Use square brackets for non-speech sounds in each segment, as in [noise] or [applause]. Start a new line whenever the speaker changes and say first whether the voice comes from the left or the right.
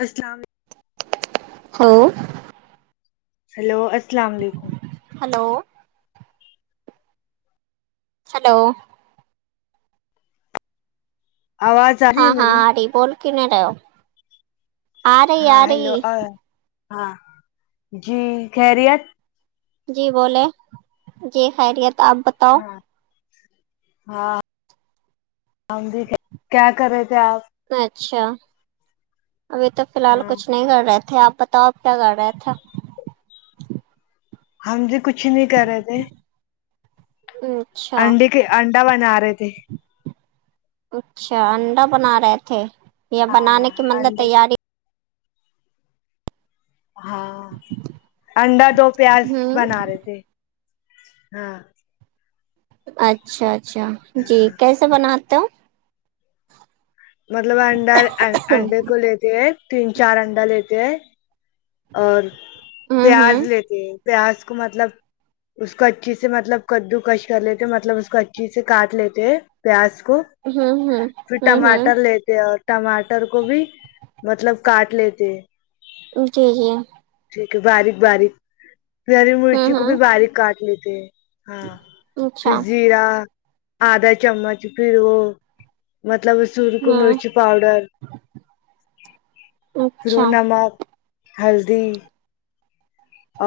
left: اسلام علیکم
right: ہاں
left: ہیلو اسلام و علیکم
right: ہیلو ہیلو
left: آواز آ رہی ہے
right: ہاں ہاں
left: میری
right: آ رہی بول کیوں نہیں رہےہو آرہی
left: ہاں
right: آرہی
left: ہیلو ہاں جی خیریت
right: جی بولے جی خیریت آپ بت
left: ہاں ہاں ہاں جی کیا کر رہے تھے آپ
right: اچھا ابھی تو فی الحال
left: ہاں
right: کچھ نہیں کر رہے تھے آپ تو اپ کیا کررہے تھے
left: ہم جی کچھ نہیں کر رہے تھے
right: ام
left: انڈے کے انڈا بنا رہے تھے
right: اچھا انڈا بنا رہے تھے یا
left: ہاں
right: بنانے کی مطلب
left: انڈے
right: تیاری
left: ہاں انڈا دو پیاز
right: ہوں
left: بنا رہے تھے ہاں
right: اچھا اچھا جی
left: ہاں
right: کیسے بناتے ہو
left: مطلب انڈا
right: ہوں
left: انڈے کو لیتے ہیں تین چار انڈا لیتے ہیں اور پیاز
right: ہوں
left: لیتے ہیں پیاز کو مطلب اس کو اچھی سے مطلب کدو کش کر لیتے مطلب اس کو اچھی سے کاٹ لیتے ہیں پیاز کو
right: ہوں ہوں
left: پھر
right: ہوں
left: ٹماٹر
right: ہوں
left: لیتے اور ٹماٹر کو بھی مطلب کاٹ لیتے ہیں
right: جی جی
left: ٹھیک ہے باریک باریک ہری مرچی
right: ہوں
left: کو بھی
right: ہوں
left: باریک کاٹ لیتے ہیں ہاں پھر
right: اچھا
left: زیرا آدھا چمچ پھر وہ مطلب اس سرکو
right: ہوں
left: مرچی پاؤڈر پھرو وه
right: اچھا
left: نمک ہلدی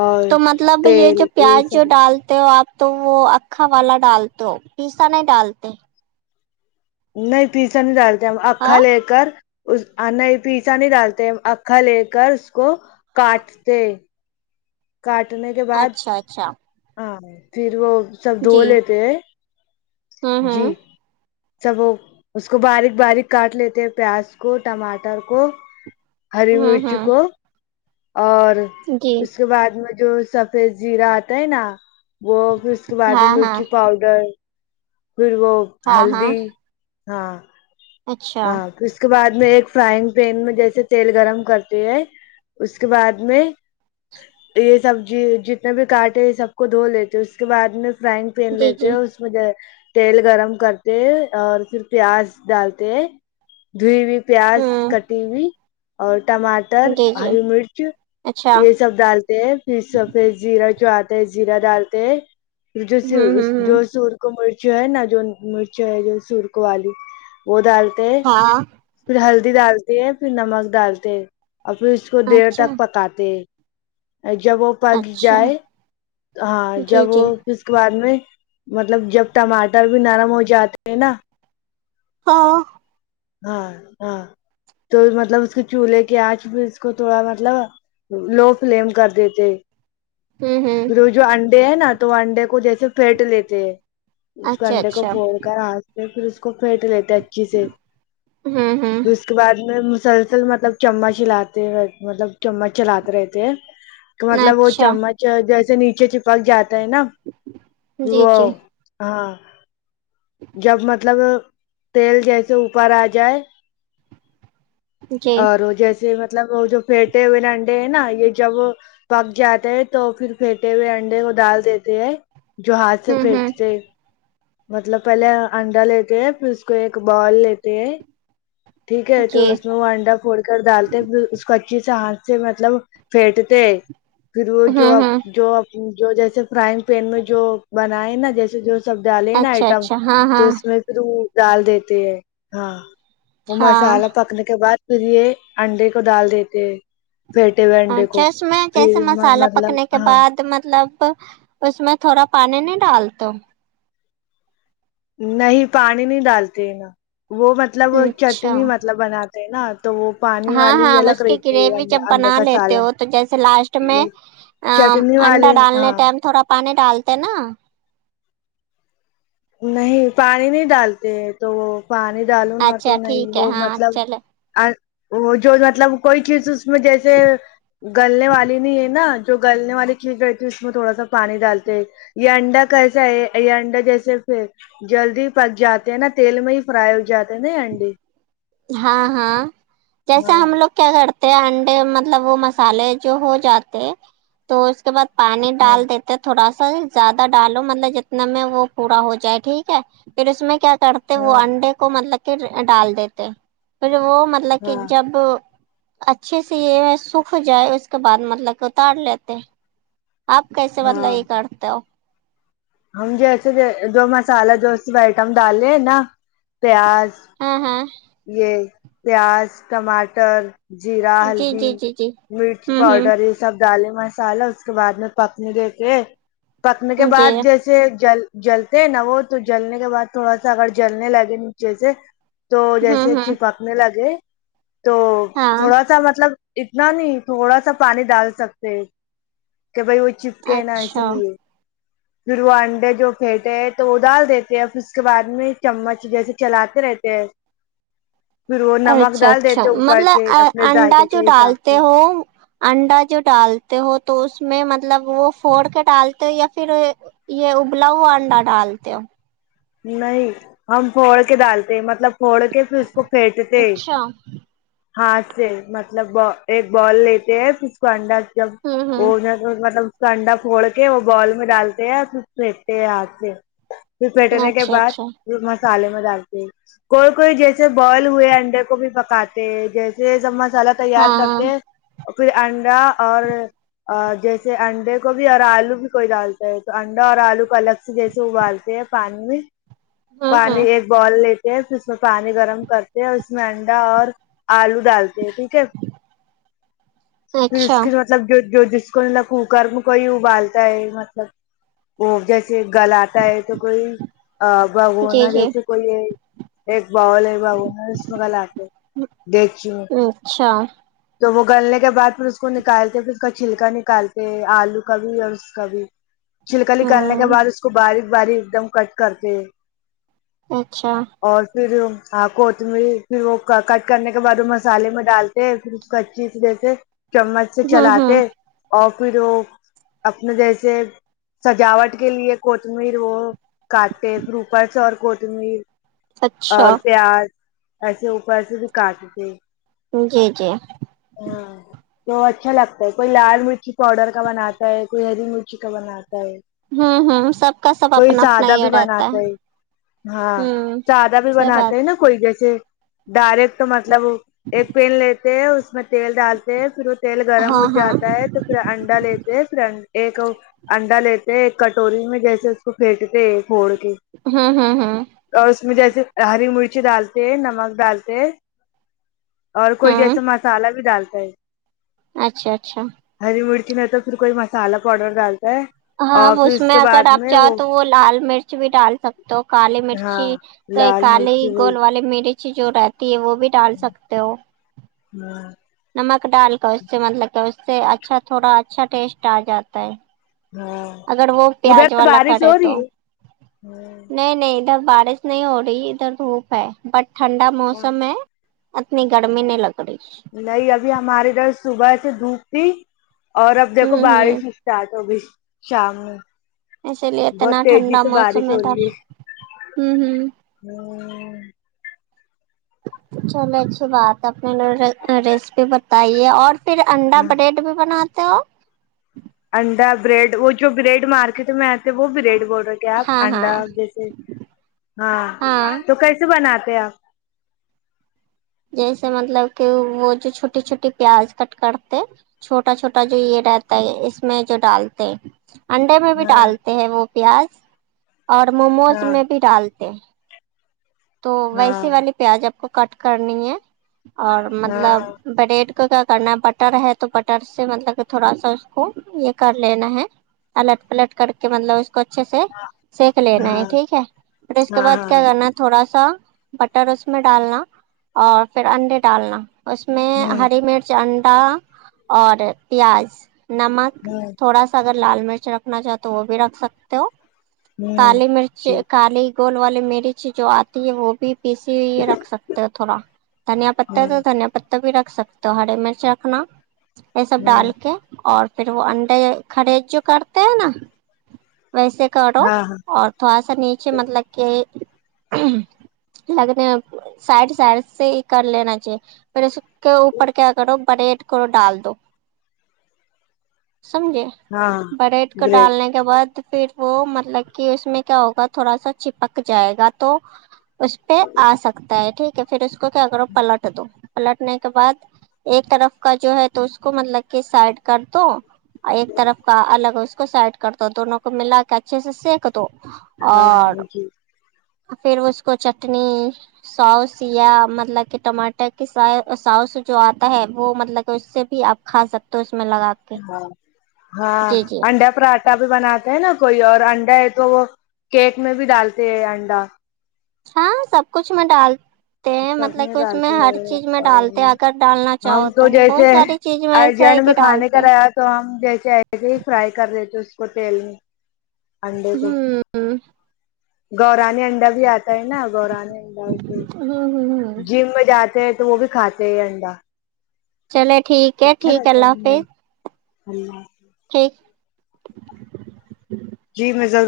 left: اور
right: تو مطلب یہ
left: تیل
right: جو پیاج جو
left: سب
right: ڈال تو آپ تو وہ اکھا والا ڈالتے ہو پیسا نہ ڈالتے
left: مائی بیسن ڈالتی ہوں اکھا
right: ہاں
left: لے کر اس ا نئے پیسا نہیں ڈالتے ہم اکھا لے کر اس کو کاٹتے کاٹنے کے بعد
right: اچھا اچھا
left: ہاں پھر وہ سب دھو
right: جی
left: لیتے ہیں
right: ہوں
left: جی
right: ہوں
left: سب وہ اس کو باریک باریک کاٹ لیتے پیاز کو ٹماٹر کو ہری
right: ہوں
left: مرچ
right: ہوں
left: کو اور
right: جی
left: پھر بعد میں جو سفید زیرہ آتا ہے نا وہ پھر اس کے بعد
right: ہاں
left: میں
right: ہاں
left: مرچی پاؤڈر پھر وہ
right: ہاں ہاں
left: ہلدی ہاں
right: اچھا
left: ہاں پھر اس کے بعد میں ایک فرائنگ پین میں جیسے تیل گرم کرتے ہے اس کے بعد میں یہ سبزی جتنے بھی کاٹے ہیں سب کو دھو لیتے اس کے بعد میں فرائنگ پین
right: جی
left: لیتے
right: جی
left: اس میں تیل گرم کرتے ہیں اور پھر پیاز ڈال تے دھوئ پیاز
right: ہوں
left: کٹی ہوئی اور ٹماٹر
right: جی
left: ٹر
right: جی
left: ہری مرچ
right: اچھا
left: یہ سب ڈالتے پھر سفید زیرہ جو آتا ہے زیرہ ڈالتے جو
right: ہوں
left: سر
right: ہوں ہوں
left: جو سر کو مرچ ہے نا جو مرچ ہے جو سر کو الو وہ ڈالتے
right: ہاں
left: پھر ہلدی ڈالتے پھر نمک ڈالتے اور پھر اس کو دیر
right: اچھا
left: تک پکاتے ا جب وہ پک
right: اچھا
left: جائے ہاں
right: جی
left: جب
right: جی
left: وه پھر اس کے بعد میں مطلب جب ٹماٹر بھی نرم ہو جاتے ہیں نا
right: ہاں
left: ہاں ہاں تو مطلب اس کے چولہے کی آنچ بھی اس کو تھوڑا مطلب لو فلیم کر د یتے
right: ہوں ہوں
left: جو انڈے ہے نا تو وہ انڈے کو جیسے پھیٹ لیتے ہیں اس کو
right: اچھا
left: انڈے کو
right: اچھا
left: پھوڑ کرا تے پھر اس کو پھیٹ لیتے اچھے سے
right: ہوں ہوں
left: وسک اس کے بعد میں مسلسل مطلب چمچ ہلاتے مطلب چمچ چلاتے رہتے تو مطلب وہ
right: اچھا
left: چمچ جیسے نیچے چپک جاتا ہے نا
right: جی
left: وہ
right: جی
left: ہاں جب مطلب تیل جیسے اوپر آ جائے
right: جی
left: اور وہ جیسے مطلب وہ جو پھیٹے ہوئے انڈے ہیں نا یہ جب پک جاتے ہے تو پھر پھیٹے ہوئے انڈے کو ڈال دیتے ہے جو ہاتھ سے
right: ہوں ہوں
left: پھیٹتے ہے مطلب پہلے انڈا لیتے ہیں پھر اس کو ایک بال لیتے ہیں ٹھیک ہے تو
right: جی
left: اس وہ انڈا پھوڑ کر ڈالتے پھر اس کو اچھے سے ہاتھ سے مطلب پھینٹتے پھر وہ جو
right: ہوں
left: اپ
right: ہوں
left: جو اپ جو جیسے فرائنگ پین میں جو بنائے نا جیسے جو سب ڈالے نا
right: اچھا
left: آئٹم
right: اچھا ہاں
left: تو
right: ہاں
left: اس میں پھر وہ ڈال دیتے ہے ہاں وہ
right: ہاں
left: مصالہ پکنے کے بعد پھر یہ انڈے کو ڈال دیتے پھیٹے ہوئے
right: ہاں
left: انڈے کو
right: چش میں جیسے
left: پھر
right: مسالہ
left: مطلب
right: پکنے کے
left: ہاں
right: بعد مطلب اس میں تھوڑا پانی نہیں ڈالتے ہو
left: نہیں پانی نہیں ڈالتے ہے نا وہ مطلب
right: اچھا
left: چٹنی مطلب بنات
right: ہاں ہاں اس کی
left: رہتی ہے
right: گریوی جب
left: انڈے
right: بنا
left: کا
right: لیتے
left: سالن
right: ہو تو جیسے لاشٹ میں
left: یہ
right: ا
left: چٹنی
right: انڈا
left: والے
right: ڈالنے
left: ہاں
right: ٹائم تھوڑا پانی ڈالتے نا
left: نہیں پانی نہیں ڈالتے ہیں تو وہ پانی ڈالو نا تو
right: اچھا
left: نہیں
right: ٹھیک ہے
left: وہ
right: ہاں
left: مطلب
right: چلے
left: اور وہ جو مطلب کوئی چیز اس میں جیسے گلنے والی نہیں ہے نا جو گلنے والی چیز رہتی ہے اس میں تھوڑا سا پانی ڈالتے یہ انڈا کیسا ہے یہ انڈا جیسے پھر جلدی پک جاتے ہیں نا تیل میں ہی فرائی ہو جاتے ہیں نا انڈے
right: ہاں ہاں جیسا
left: ہاں
right: ہم لوگ کیا کرتے ہیں انڈے مطلب وہ مسالے جو ہو جاتے تو اس کے بعد پانی
left: ہاں
right: ڈال دیتے تھوڑا سا زیادہ ڈالو مطلب جتنا میں وہ پورا ہو جائے ٹھیک ہے پھر اس میں کیا کر تو وہ
left: ہاں
right: انڈے کو مطلب کہ ڈال دیتے پھر وہ مطلب کہ
left: ہاں
right: جب اچھے سے یہ سوکھ جائے اس کے بعد مطلب کہ اتار لیتے آپ کیسے مطلب
left: ہاں
right: یہ کرتے ہو
left: ہم جیسے جو مسالہ جو اس میں آئٹم ڈال رہے ہیں نا پیاز
right: ہاں ہاں
left: یہ پیاز ٹماٹر زیرا
right: جی
left: ہلدی
right: جی جی جی
left: مرچی
right: ہوں
left: پاؤڈر
right: ہوں
left: اس سب دالیں مسالا اس کے بعد میں پکنے دیتے پکنے کے
right: جی
left: بعد جیسے سے جل جلتے نا وہ تو جلنے کے بعد تھوڑا سا اگر جلنے لگے نیچے سے تو جیسے
right: ہوں ہوں
left: چپکنے لگے تو
right: ہاں
left: تھوڑا سا مطلب اتنا نہیں تھوڑا سا پانی ڈال سکتے کہ بھائی وہ چپکے نا اسی
right: اچھا
left: لیے پھر وہ انڈے جو پھینٹے ہیں تو وہ ڈال دیتے پھر اس کے بعد میں چمچ جیسے چلاتے رہتے ہیں پھر وہ نمک
right: اچھا
left: ڈال
right: اچھا
left: دیتے اوپر
right: مطلب
left: سے اپنے
right: انڈا
left: ذائقے
right: جو
left: کے حساب
right: ڈالتے
left: سے
right: ہو انڈا جو ڈالتے ہو تو اس میں مطلب وہ فھوڑ کے ڈالتے ہو یا پھر یہ ابلا ہوا انڈا ڈالتے ہو
left: نہیں ہم پھوڑ کے ڈالتے مطلب پھوڑ کے پھر اس کو پھیکتے ہے
right: اچھا
left: ہاتھ سے مطلب ایک بال لیتے ہیں پھر اس کو انڈا جب
right: ہوں ہوں
left: وہ مطلب اس کا انڈا پھوڑ کے وہ بال میں ڈالتے ہیں پھر پھینکتے ہیں ہاتھ سے بیٹنے کے
right: اچھا
left: بعد
right: اچھا
left: مسالے میں ڈالتے ہے کوئی کوئی جیسے بوائل ہوئے انڈے کو بھی پکاتے جیسے سب مسالہ تیار
right: ہاں
left: کرتے پھر انڈا اور اور جیسے انڈے کو بھی اور آلو بھی کوئی ڈالتا ہے تو انڈا اور آلو کو الگ سے جیسے ابالتے ہیں پانی میں
right: ہوں
left: پانی
right: ہوں
left: ایک بال لے پھر اس میں پانی گرم کرتے ہیں اور اس میں انڈا اور آلو ڈالتے ہیں پھر تے [inaudible] پھر
right: اچھا
left: اسکے بعد مطلب جو جو جس کو مطلب کوکر میں کوئی ابالتا ہے مطلب وہ جیسے گلاتا ہے تو کوئی بھگونا
right: جی جی
left: جیسے کوئی ایک باول ہے اس میں گلتے دیکھچی میں
right: اچھا
left: تو وہ گلنے کے بعد پھر اس کو نکالتے پھر اس کا چھلکا نکالتے آلو کا بھی اور اس کا بھی چھلکا نکالنے کے
right: ہوں
left: بعد اس کو باریک باریک ایک دم کٹ کرتے ہے
right: اچھا
left: اور پھر کوتمیر پھر وہ کٹ کرنے کے بعد وہ مسالے میں ڈال پھر اس اچھے سے جیسے چمچ سے
right: ہوں
left: چلاتے
right: ہوں
left: اور پھر وہ اپنے جیسے سجاوٹ کے لیے کوتمیر وہ کاٹتے پھر اوپر سے اور کوتمیر
right: اچھا
left: اور پیاز ایسے اپر سے بھی کاٹ تھے
right: جی جی
left: ہاں تو اچھا لگتا ہے کوئی لال مرچی پاؤڈر کا بناتا ہے کوئی ہری مرچی کا بناتا ہے
right: ہوں ہوں سب کا سب اپ
left: کوئی سادہ بھی بناتے ہے ہاں
right: ہوں
left: سادہ بھی
right: سب
left: بناتے
right: بات
left: ہیں نا کوئی جیسے ڈائریکٹ تو مطلب ایک پین لیتے ہیں اس میں تیل ڈالتے ہیں پھر وہ تیل گرم
right: ہاں
left: ہو
right: ہاں
left: جاتا ہے تو پھر انڈا لیتے پھر ایک انڈا لیتے ایک کٹوری میں جیسے اس کو بریڈ پہ پھوڈ کے
right: ہاں ہاں ہاں
left: اور اس میں جیسے ہری مرچی ڈالتے ہیں نمک ڈالتے ہیں اور کوئی
right: ہوں
left: جیسے مسالہ بھی ڈالتا ہے
right: اچھا اچھا
left: ہری مرچی نہیں تو پھر کوئی مسالا پاؤڈر ڈالتے ہیں
right: ہاں اس میں اگر آپ چاہو تو وہ لال مرچ بھی ڈال سکتے ہو کالی
left: ہاں
right: مرچی
left: لال
right: کالی
left: مرچی وہی
right: گول والی مرچ اچھی جو رہتی ہے وہ بھی ڈال سکتے ہو
left: ہوں
right: نمک ڈال کر اس سے مطلب کہ اس سے اچھا تھوڑا اچھا ٹیسٹ آ جاتا ہے
left: ہاں
right: اگر وہ
left: ادھر
right: پیاز والا
left: بارش
right: کرے
left: ہو رہی
right: تو
left: ہے
right: نہیں نہیں ادھر بارش نہیں ہو رہی ادھر دھوپ ہے بٹ ٹھنڈا موسم ہے اتنی گرمی نہیں لگری
left: نہیں ابھی ہماری ادھر صبح سے دھوپ تھی اور اب دیکھو
right: ہوں
left: بارش
right: ہوں
left: چاٹو بھی شام میں
right: اسی لیے
left: بہت
right: اتنا
left: تیزی
right: ٹھنڈا
left: سے
right: موسم
left: بارش
right: ادھر ہوں ہوں
left: ہوں
right: چلو اچھی بات ہے اپنے راریس بھی بتائیے اور پھر انڈا بریڈ بھی بناتے ہو
left: انڈا بریڈ وہ جو بریڈ مارکیٹ میں آتے وہ بریڈ بولتے تو کیا آپ
right: ہاں ہاں
left: انڈا جیسے ہاں تو کیسے بناتے آپ
right: جیسے مطلب کہ وہ جو چھوٹی چھوٹی پیاز کٹ کرتے چھوٹا چھوٹا جو یہ رہتا ہے اس میں جو ڈالتے ہیں انڈے میں بھی
left: ہاں
right: ڈالتے ہیں وہ پیاز اور موموز
left: ہاں
right: میں بھی ڈالتے ہیں تو ویسی
left: ہاں
right: والی پیاز آپ کو کٹ کرنی ہے اور مطلب
left: ہاں
right: بریڈ تو کیا کرنا ہے بٹر ہے تو بٹر سے مطلب تھوڑا سا اس کو یہ کر لینا ہے الٹ پلٹ کر کے مطلب اس کو اچھے سے سیکھ لینا ہے
left: ہاں
right: ٹھیک ہے پھر اس کے
left: ہاں
right: بعد کیا
left: ہاں
right: کرنا تھوڑا سا بٹر اس میں ڈالنا اور پھر انڈے ڈالنا اس میں
left: ہوں
right: ہری مرچ انڈا اور پیاز نمک
left: ہاں
right: تھوڑا سا اگر لال مرچ رکھنا چاہ تو وہ بھی رکھ سکتے ہو
left: ہوں
right: کالی مرچ
left: جی
right: کالی گول والے مرچی جو آتی ہے وہ بھی پیسی ہوئی رکھ سکتے ہو تھوڑا دھنیا پتہ ہے
left: ہوں
right: تو دھنیا پتہ بھی رکھ سکتے تو ہری مرچ رکھنا یہ سب
left: ہوں
right: ڈال کے اور پھر وہ انڈے کھڑے جو کرتے ہیں نا ویسے کرو
left: ہاں ہاں
right: اور تھوڑا سا نیچے مطلب کہ لگنے سائڈ سائڈ سے ہی کر لینا چاہیے پھر س کے اوپر کیا کرو بریڈ کو ڈال دو سمجھے
left: ہاں
right: بریڈ کو ڈالنے اس کے بعد پھر وہ مطلب کہ اس میں کیا ہوگا تھوڑا سا چپک جائے گا تو اس پہ آ سکتا ہے ٹھیک ہے پھر اس کو کیا کرو پلٹ دو پلٹنے کے بعد ایک طرف کا جو ہے تو اس کو مطلب کہ سائڈ کردو ایک طرف کا الگ اس کو سائڈ کر دو دونوں کو ملا کے اچھے سے سیک دو
left: اور ہمیں کیوں
right: پھر اس کو چٹنی سوس یا مطلب کہ ٹماٹر کی سو سوس جو آتا ہے وہ مطلب کہ اس سے بھی آپ کھا سکتے ہو اس میں لگا کے
left: ہاں ہاں
right: جی جی
left: انڈا پراٹا تا بھی بناتے ہے نا کوئی اور انڈا ہے تو وہ کیک میں بھی ڈالتے ہے انڈا
right: ہاں سب کچھ میں ڈال تے ہے
left: سب
right: مطلب کہ اس میں
left: ڈالتے
right: ہر
left: ہیں
right: چیز میں
left: اور
right: ڈالتے ہیں اگر ڈالنا
left: ہم
right: چاہو تو بہت
left: جیسے
right: ساری چیز میں ایسا ہے
left: ارجنٹ میں
right: کہ
left: کھانے کا
right: ڈالتے
left: رہا تو ہم جیسے ایسے ہی فرائی کر لیتے اس کو تیل میں انڈے کو
right: ہوں
left: گورانے انڈا بھی آ ہےنا گورانے انڈا بھی
right: ہوں ہوں ہوں
left: جم میں جاتے ہیں تو وہ بھی کھاتے ہیں یہ انڈا
right: چلے ٹھیک ہے ٹھیک ہے اللہ حافظ
left: ه
right: ٹھیک
left: جی میں جلد